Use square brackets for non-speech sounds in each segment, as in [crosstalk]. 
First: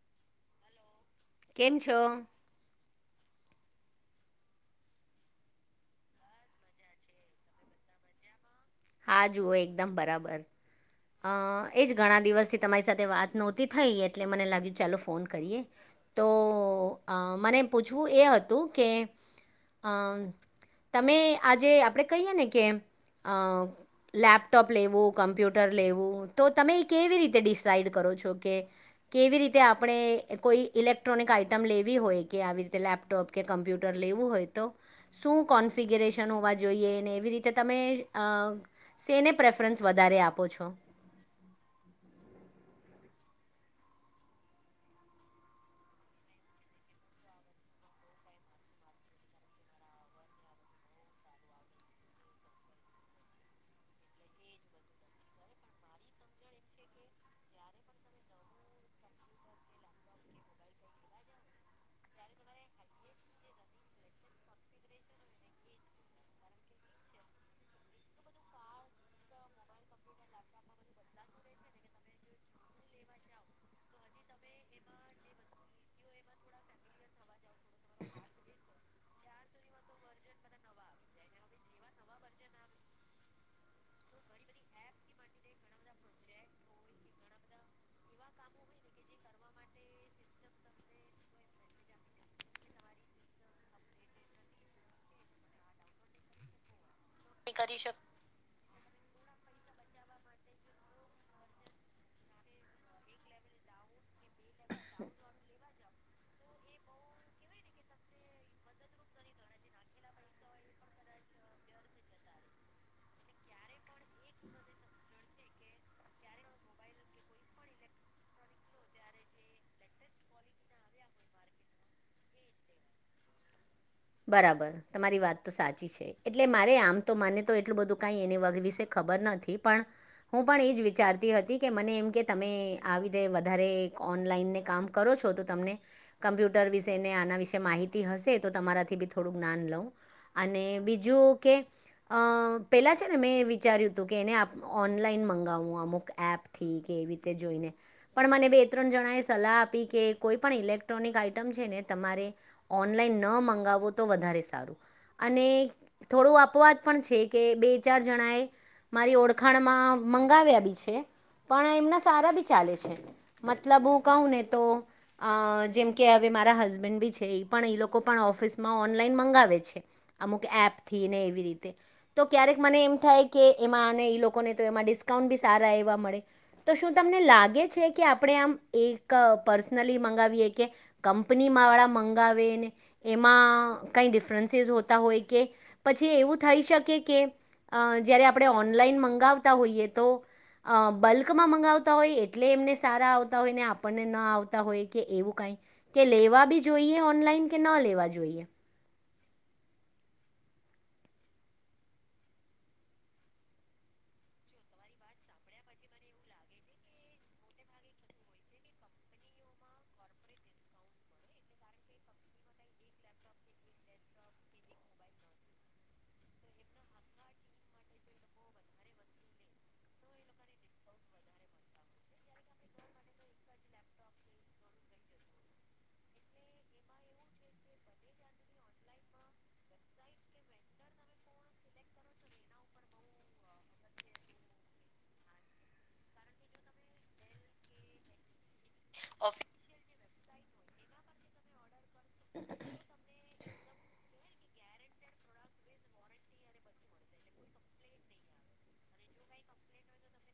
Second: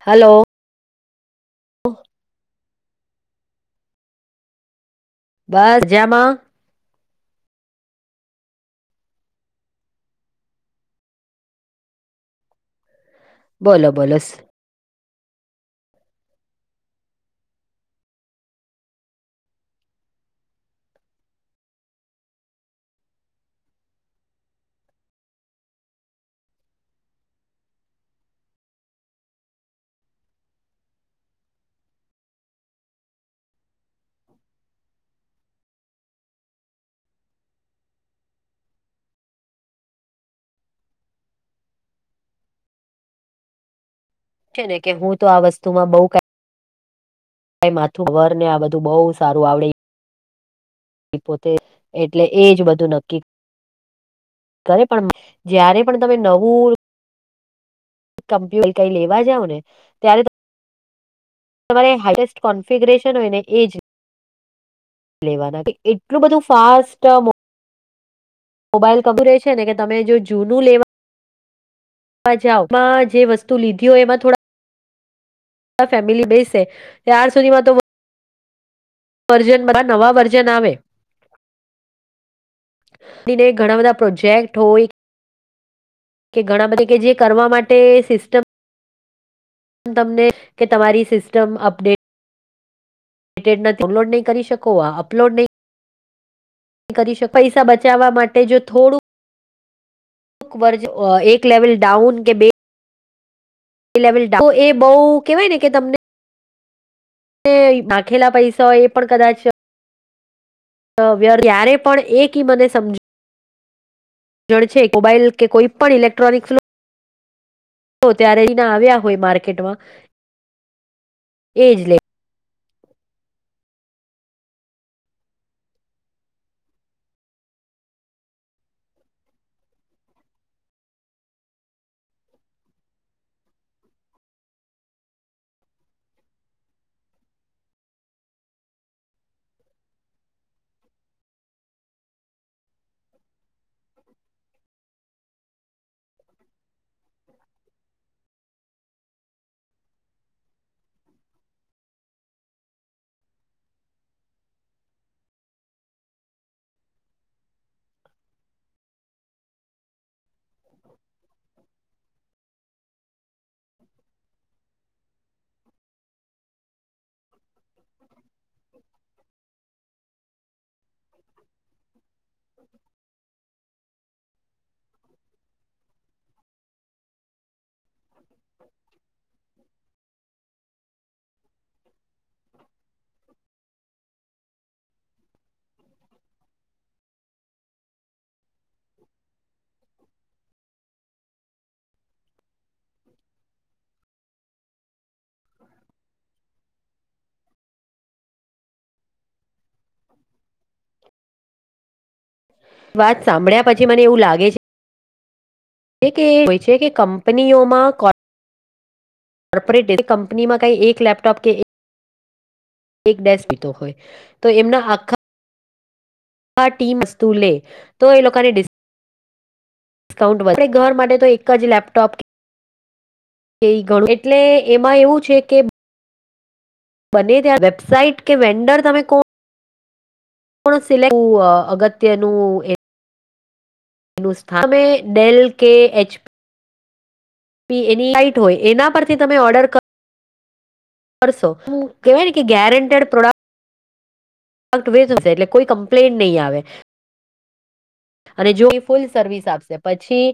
Hello. કેમ છો? બ જામાં આ જુઓ એકદમ બરાબર અ એજ ઘણા દિવસથી તમારી સાથે વાત નહોતી બોલો થઈ બોલો એટલે મને લાગ્યું ચાલો ફોન કરીએ. તો અ મને પૂછવું એ હતું કે અમ તમે આજે આપડે કહીએ ને કે અ લેપટોપ લેવું કમ્પ્યુટર લેવું તો તમે કેવી રીતે ડિસાઈડ કરો છો કે કેવી રીતે આપડે કોઈ ઇલેક્ટ્રોનિક આઈટમ લેવી હોય કે આવી રીતે લેપટોપ કે કમ્પ્યુટર લેવું હોય તો શું કોન્ફિગ્રેશન હોવા જોઈએ ને એવી રીતે તમે અ સેને પ્રેફરન્સ વધારે આપો છો? કે છે ને કે હું તો આ વસ્તુમાં બઉ કા માથું વર ને આ બધું બઉ સારું આવડે પોતે એટલે એજ બધું નક્કી કરે પણ જયારે પણ તમે નવું કમ્પ્યુ કઈ લેવા જાવ ને ત્યારે ત તમારે હાઈએસ્ટ કોન્ફિગરેેશન હોય ને એ જ. લેવાના કે એટલું બધું ફાસ્ટ મોબાઈલ કબી રે છે ને કે તમે જો જૂનું લેવા [unintelligible] માં જે વસ્તુ લીધી હોય એમાં થોડા ફેમિલી બેસે ત્યાર સુધીમાં તો [inaudible] વર્જન બાદ નવા વર્જન આવે. તેને ઘણા બધા પ્રોજેક્ટ હોય. કે ઘણા બધા કે જે કરવા માટે સિસ્ટમ તમને કે તમારી સિસ્ટમ અપડે ડિલેટ ન ડાઉનલોડ નહીં કરી શકો આ અપલોડ નહીં કરી શક પૈસા કરી શક બચાવવા માટે જો થોડું વર્જ એક લેવલ ડાઉન કે બે એ લેવલ ડા તો એ બઉ કેવાય ને કે તમને નાખેલા પૈસા એ પણ કદાચ ત્યારે પણ એક ઈ મને સમજ જણ છે મોબાઈલ કે કોઈ પણ ઇલેક્ટ્રોનિક ફ્લો તો ત્યારે એના આવ્યા હોય માર્કેટમાં એજ લે બરાબર તમારી વાત તો સાચી છે, એટલે મારે આમ તો મને તો એટલું બધું કઈ એને વગ વિશે ખબર નથ ઈ પણ હું પણ એ જ વિચારતી હતી કે મને એમ કે તમે આવી રીતે વધારે ઓનલાઈનને કામ કરો છો તો તમને કમ્પ્યુટર વિશે ને આના વિશે માહિતી હશે તો તમારા થી બી થોડુંક જ્ઞાન લઉં અને બીજું કે અ પેલા છે ને મેં વિચાર્યું તું કે એને ઓનલાઈન મંગાવવું અમુક એપ થી કે એવી રીતે જોઈને. પણ મને બે ત્રણ જણાએ સલાહ આપી કે કોઈ પણ ઇલેક્ટ્રોનિક આઈટમ છે ને તમારે ઓનલાઈન ન મંગાવો તો વધારે સારું. અને થોડું આપોવાદ પણ છે કે બે ચાર જણાએ મારી ઓળખાણમાં મંગાવ્યા બી છે પણ એમના સારા બી ચાલે છે. મતલબ હું કહુંને તો. અ જેમ કે હવે મારા હસબેન્ડ બી છે એ પણ એ લોકો પણ ઓફિસ. માં ઓનલાઈન મંગાવે છે અમુક એપથી ને એવી રીતે. તો ક્યારેક મને એમ થાય કે એમાં અને એ લોકોને તો એમાં ડિસ્કાઉન્ટ બી સારા એવા મળે. તો શું તમને લાગે છે કે આપડે આમ એક પર્સનલી મંગાવીએ કે. કંપનીમા વાળા મંગાવેને એ. એમાં કઈ ડિફરન્સીસ હોતા હોય કે પછી એવું થઈ શકે કે. અ જ્યારે આપણે ઓનલાઈન મંગાવતા હોઈએ તો. બલ્કમાં મંગાવતા હોય એટલે એમને સારા આવતા હોય ને આપણને ન આવતા હોય કે એવું કાંઈ. કે લેવા બી જોઈએ ઓનલાઈન કે ના લેવા જોઈએ. વાત સાંભળ્યા પછી મને એવું લાગે છે. કે હોય છે કે કંપનીઓમાં. કોર્પોરેટ કંપનીમાં કઈ એક લેપટોપ કે. એક ડસ પીતો હોય તો એમના આખા. ટીમ વસ્તુ લે તો એ લોકોને. ડિસ્કાઉન્ટ ઘર માટે તો એક જ લેપટોપ. એ ગણું એટલે એમાં એવું છે કે. બને ત્યાં વેબસાાઈટ કે વેન્ડર તમે કો. કો અગત્યનું. ન સ્થાનમે ડેલ કે એચપી. બી એની સાઈટ હોય એના પરથી તમે ઓર્ડર કરશો. કેવા ગેરેંન્ટેડ પ્રોડક્ટ. વે એટલે કોઈ કમ્પ્લેન નહીં આવે. અને જોઈ ફૂલ સર્વિસ આપશે પછી.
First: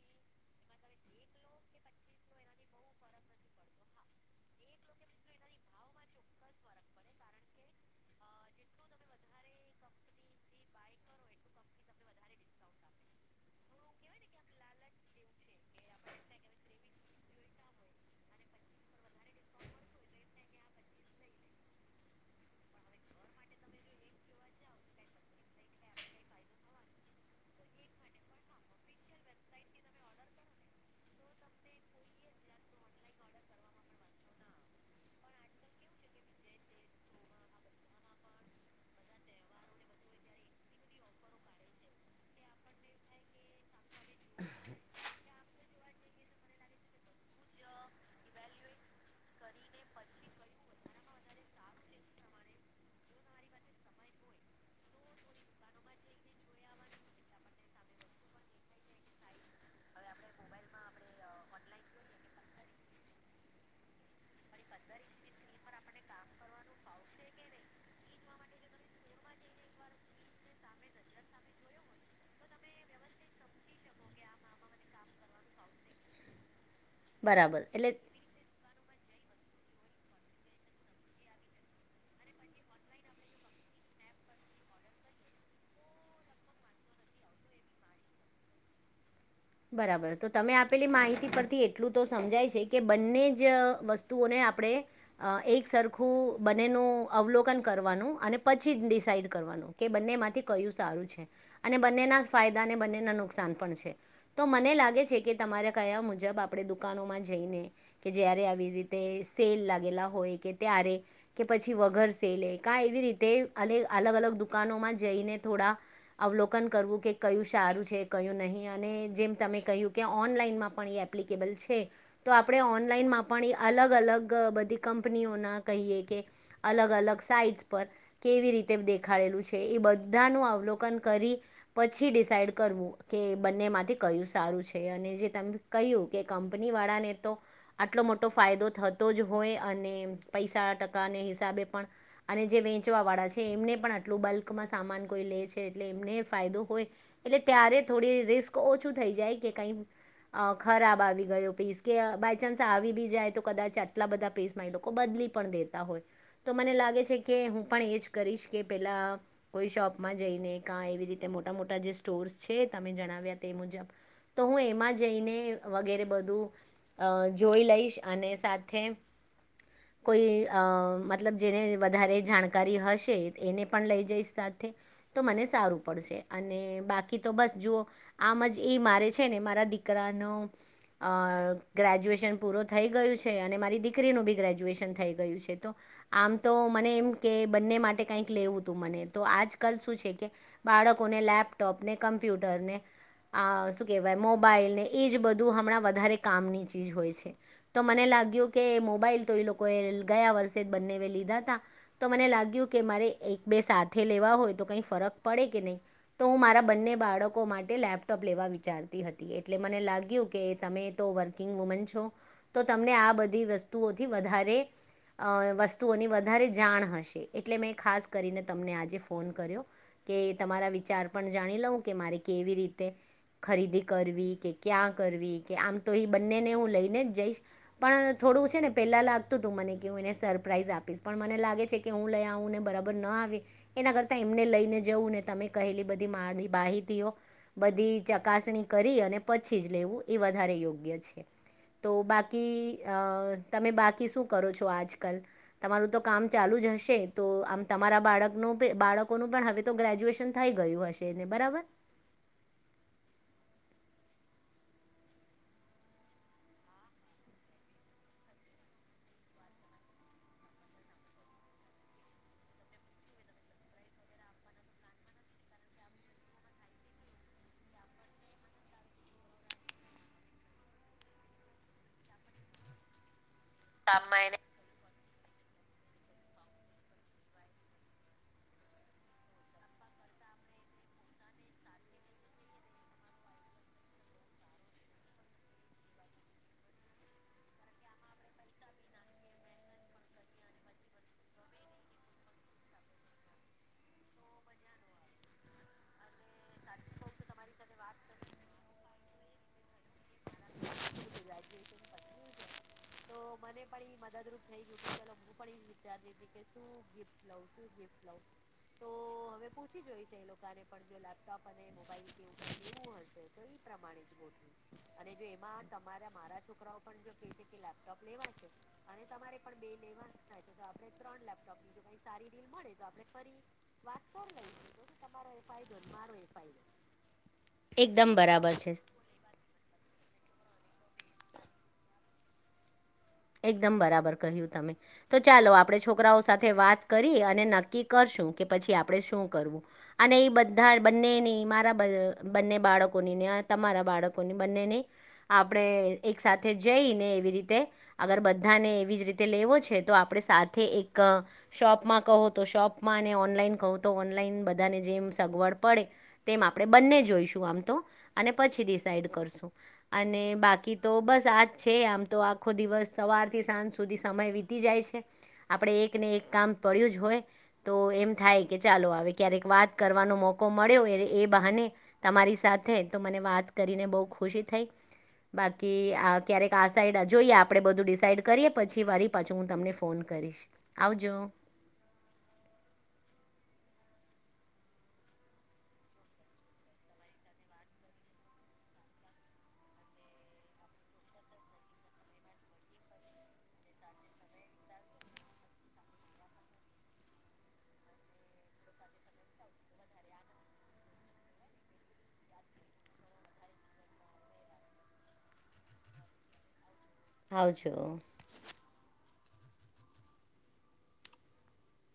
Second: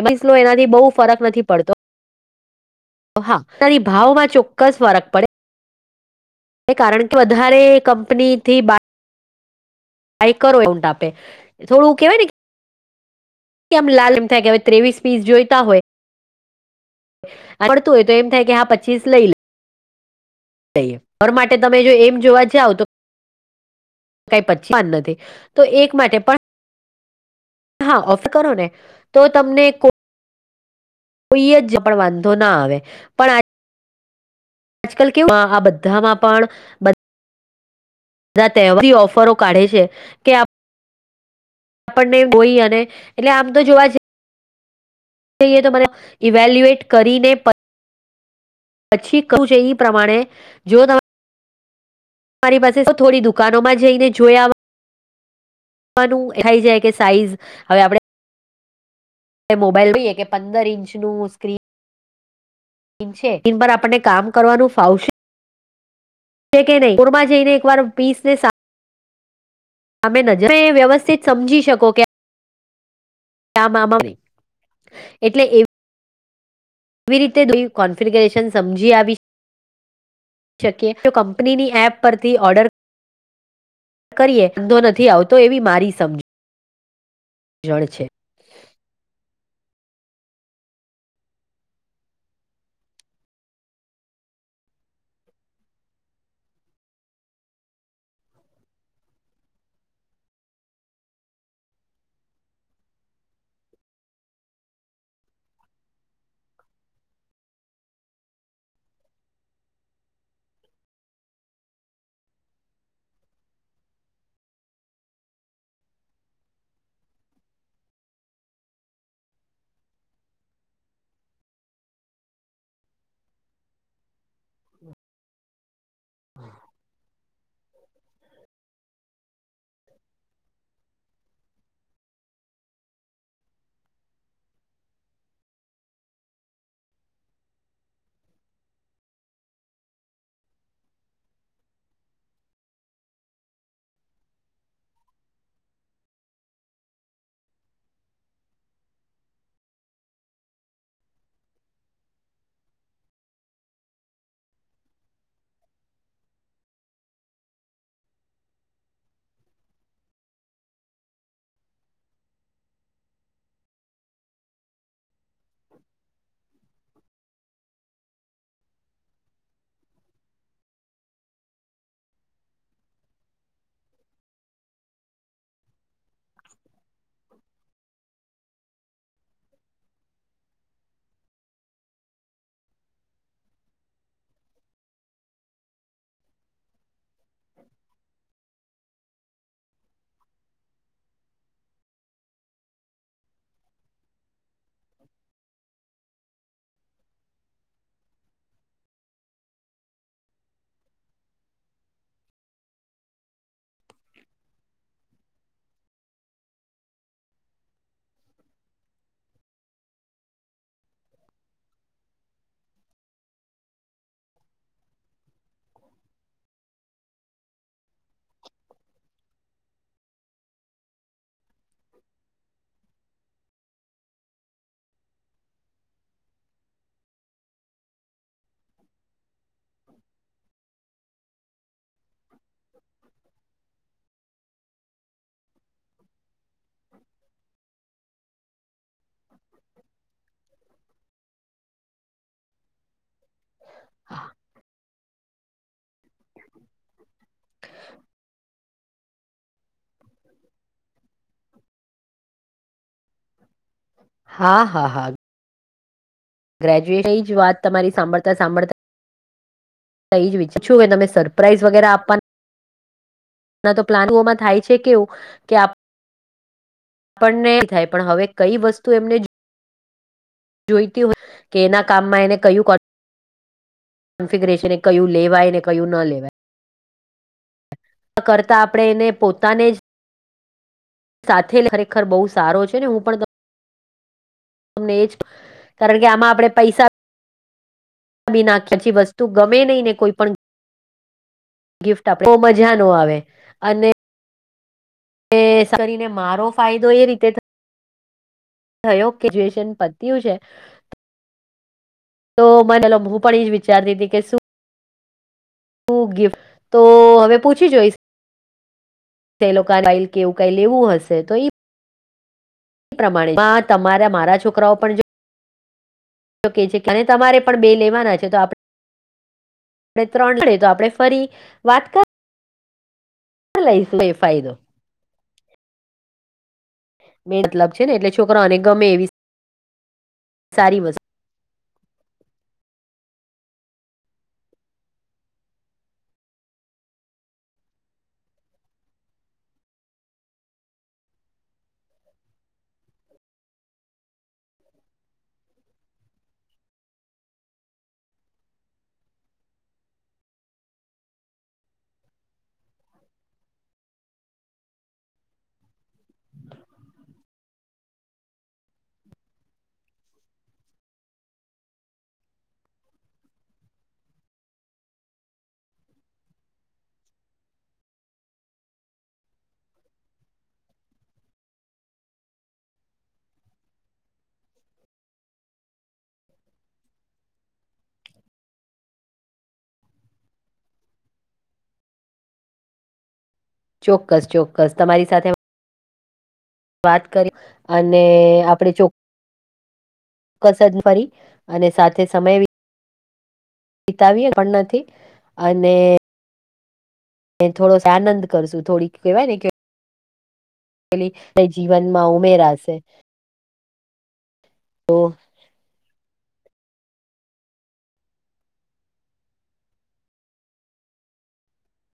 એ એનાથી બહુ ફરક નથી પડતો. હા તારી ભાવમાં ચોક્કસ ફરક પડે. કારણ કે વધારે કંપની થી બ. આઈ કરો એવું ટા આપે થોડું કેહેવાય ને. આમ લાલ એમ થાય કે હવે ત્રેવીસ પીસ જોઈતા હોય. આવડતું હોય તો એમ થાય કે હા પચીસ લઈ. જઈએ ઘર માટે તમે જો એમ જોવા જઓ તો. કઈ પચી વાન નથી તો એક માટે પણ. હા ઓફર કરો ને તો તમને કો. કોઈ જ પણ વાંધો ના આવે પણ આ. આજકાલ કેવું આ બધામાં પણ. હેવા ઓફરો કાઢે છે કે આપણને ગોઈ અને. એટલે આમ તો જોવા જએ તો મ ઇવેલ્યુએટ કરીને. પછી કું છે ઈ પ્રમાણે જો તમે. તમારી પાસે થોડી દુકાનો માં જઈને જોયા. ખાઈ જાય કે સાઈઝ હવે આપણે. મોબાઈલ જોઈએ કે પંદર ઇંચ નું સ્ક્રીન. છે એન પર આપણને કામ કરવાનું ફાવશે. કે નહી કોરમાં જઈને એક વાર પીસ ને. તમે નજરે તમે વ્યવસ્થિત સમજી શકો કે. મા એટલે એ. એવી રીતે દ બરાબર એટલે કોન્ફિગરેશન સમજી આવી. શકીએ તો કંપનીની એપ પરથી ઓર્ડર. કરીએ વાધો નથી આવતો એવી મારી સમજ. જડ છે. બરાબર તો તમે આપેલી માહિતી પરથી એટલું તો સમજાય છે કે બંને જ વસ્તુઓને આપણે. અ એક સરખું બનેનું અવલોકન કરવાનું અને પછી ડિસાઈડ કરવાનું કે બંનેમાંથી કયું સારું છે અને બંનેના ફાયદા અને બંનેના નુકસાન પણ છે તો મને લાગે છે કે તમારા કયા મુજબ આપણે દુકાનોમાં જઈને કે જય્યારે આવી રીતે સેલ લાગેલા હોય કે ત્યારે કે પછી વગર સે લે કા એવી રીતે અલગ અલગ દુકાનોમાં જઈને થોડા અવલોકન કરવું કે કયું સારું છે કયું નહીં અને જેમ તમે કહ્યું કે ઓનલાઈનમાં પણ એ એપ્લિકેબલ છે તો આપણે ઓનલાઈનમાં પણ એ અલગ અલગ બધી કંપનીઓના કહીએ કે અલગ અલગ સાઇઝ પર કેવી રીતે દેખાડેલું છે એ બધાનું અવલોકન કરી પછી ડિસાાઈડ કરવું કે બંનેમાંથી કયું સારું છે અને જે ત કહ્યું કે કંપની વાળાને તો આટલો મોટો ફાયદો થતો જ હોય અને પૈસા ટકાને હિસાબે પણ અને જે વેચવાવાળા છે એમને પણ આટલું બલ્કમાં સામાન કોઈ લે છે એટલે એમને ફાયદો હોય એટલે ત્યારે થોડી રિસ્ક ઓછું થઈ જાય કે કઈ અ ખરાબ આવી ગયો પેસ કે બાય ચાન્સ આવી બી જાય તો કદાચ આટલા બધા પેસ લોકો બદલી પણ દેતા હોય તો મને લાગે છે કે હું પણ એજ કરીશ કે પેલા કોઈ શોપમાં જઈને કા એવી રીતે મોટા મોટા જે સ્ટોર્સ છે તમે જણાવ્યા તે મુજબ તો હું એમાં જઈને વગેરે બધું અ જોઈ લઈશ અને સાથે કોઈ મતલબ જેને વધારે જાણકારી હશે એને પણ લઈ જઈશ સાથે તો મને સારું પડશે અને બાકી તો બસ જુઓ આમ જ એ મારે છે ને મારા દીકરાનો અ ગ્રેજ્યુએશન પૂરો થઈ ગયું છે અને મારી દીકરીનું બી ગ્રેજ્યુએશન થઈ ગયું છે તો આમ તો મને એમ કે બંને માટે કઈક લેવું તું મને તો આજકાલ શું છે કે બાળકોને લેપટોપને કમ્પ્યુટરને આ શું કહેવાય મોબાાઈલ ને એ જ બધું હમણાં વધારે કામની ચીજ હોય છે તો મને લાગ્યું કે મોબાઈલ તો એ લોકોએ ગયા વર્ષે જ બંને એ લીધા હતા તો મને લાગ્યું કે મારે એક બે સાથે લેવા હોય તો કંઈ ફરક પડે કે નહીં તો હું મારા બંને બાળકો માટે લેપ ટોપ લેવા વિચારતી હતી એટલે મને લાગ્યું કે તમે તો વર્કિંગ વુમન છો તો તમને આ બધી વસ્તુઓથી વધારે વસ્તુઓની વધારે જાણ હશે એટલે મેં ખાસ કરીને તમને આજે ફોન કર્યો કે તમારા વિચાર પણ જાણી લઉં કે મારે કેવી રીતે ખરીદી કરવી કે ક્યાં કરવી કે આમ તો એ બંનેને હું લઈને જ જઈશ પણ થોડું છે ને પેલા લાગતું તું મને કેવું એને સરપ્રાાઈઝ આપીશ પણ મને લાગે છે કે હું લઈ આવુંને બરાબર ન આવે એના કરતા એમને લઈને જવું ને તમે કહેલી બધી મારી બાહિતઓ બધી ચકાસણી કરી અને પછી જ લેવું એ વધારે યોગ્ય છે તો બાકી અ તમે બાકી શું કરો છો આજકલ તમારું તો કામ ચાલુ જ હશે તો આમ તમારા બાળકનો બાળકોનું પણ હવે તો ગ્રેજ્યુએશન થઈ ગયું હશે એને બરાબર હા હા હા ગ્રેજ્યુએશની જ વાત તમારી સાંભળતા સાંભળતા એ જ શું તમે સરપ્રાઈઝ વગેરે આપવાનું ના તો પ્લાનમાં થાય છે કેવું કે પણ નહી થાય પણ હવે કઈ વસ્તુ એમને જોઈતી હોય કે એના કામમાં એને કયું કોન્ફિગ કન્ફીગરેશન કયું લેવાય ને કયું ન લેવાય કરતા આપણે એને પોતાને જ સાથે ખરેખર બહુ સારો છે ને હું પણ. તમને એજ કારણ કે આમાં આપડે પૈસા. બી નાખ્યા પછી વસ્તુ ગમે નહીં ને કોઈ પણ. ગિફ્ટ આપે બહ મજા ન આવે અને એ કરીને મારો ફાયદો એ રીતે. થયો ગ્રેજ્યુએશન પત્યુ છે. તો મ તો મને પણ મદદરૂપ થઈ ગયું છેું પણ શું ત્યાં ગિફ્ટ કે શું તો ગિફ્ટ લઉ હવે શું પૂછી જોઈશ ગિફ્ટ લઉ. તો હવે તે લોકા પૂછી બાઈલ જોઈ છે કે એ એવું કઈ લોકોને પણ લેવું જો લેપટોપ અને મોબાઈલ. એ પ્રમાણે તમારા મારા છોકરાઓ પણ જો. એમાં તમારા મારા. તો કે છે તમારે પણ બે લેવાના છે તો આપણે. અને તમારે પણ બે લેવાનું ત્રણ થાય છે મળે તો આપણે ફરી ત્રણ લેપટોપ લીધ વાત સારી રીલ મળે તો આપણે ફરી. કરી લઈશું એ વાફ ફાયદો લઈ તમારો એ ફાયદો મારો એ ફાયદો. બે મતલબ છે ને એટલે છોકરાને ગમે એવી સારી વસ્તુ. [inaudible] એકદમ બરાબર કહ્યું તમે તો ચાલો આપણે છોકરાઓ સાથે વાત કરી અને નક્કી કરશું કે પછી આપડણે શું કરવું. અને એ બધા બંનેની મારા બંને બાળકોનીને તમારા બાળકોની બંનેની આપણે એક સાથે જઈને એવી રીતે. અગર બધાને એવી જ રીતે લેવો છે તો આપણે સાથે એક. શોપમાં કહો તો શોપમાં અને ઓનલાઈન કહો તો ઓનલાઈન બધાને જેમ સગવડ પડે તેમ આપણે બંને જોઈશું આમ તો અને પછી ડિસાઇડ કરશું. અને બાકી તો બસ આજ છે આમ તો આખો દિવસ સવારથી સાંજ સુધી સમય વીતી જાય છે આપણે એક ને એક કામ પડ્યું જ હોય. તો એમ થાય કે ચાલો આવે ક્યારેક વાત કરવાનો મોકો મળ્યો એ એ બહાને. તમારી સાથે તો મને વાત કરીને બહુ ખુશી થઈ. બાકી આ ક્યારેક આ સાઈડ જોઈએ આપ. આપણે બધું ડિસાઇડ કરીએ પછી વારી પાછું હું તમને ફોન કરીશ આવજો. ચોક્કસ ચોક્કસ તમારી સાથે. વાત કરી અને આપડ ચો કસર ફરી અને સાથે સમય. વિતાવીએ પણ નથી અને એ થોડો આનંદ કરશું થોડીક કહેવાય ને કે. પેલી જીવનમાં ઉમેરાશે. તો આવાજો.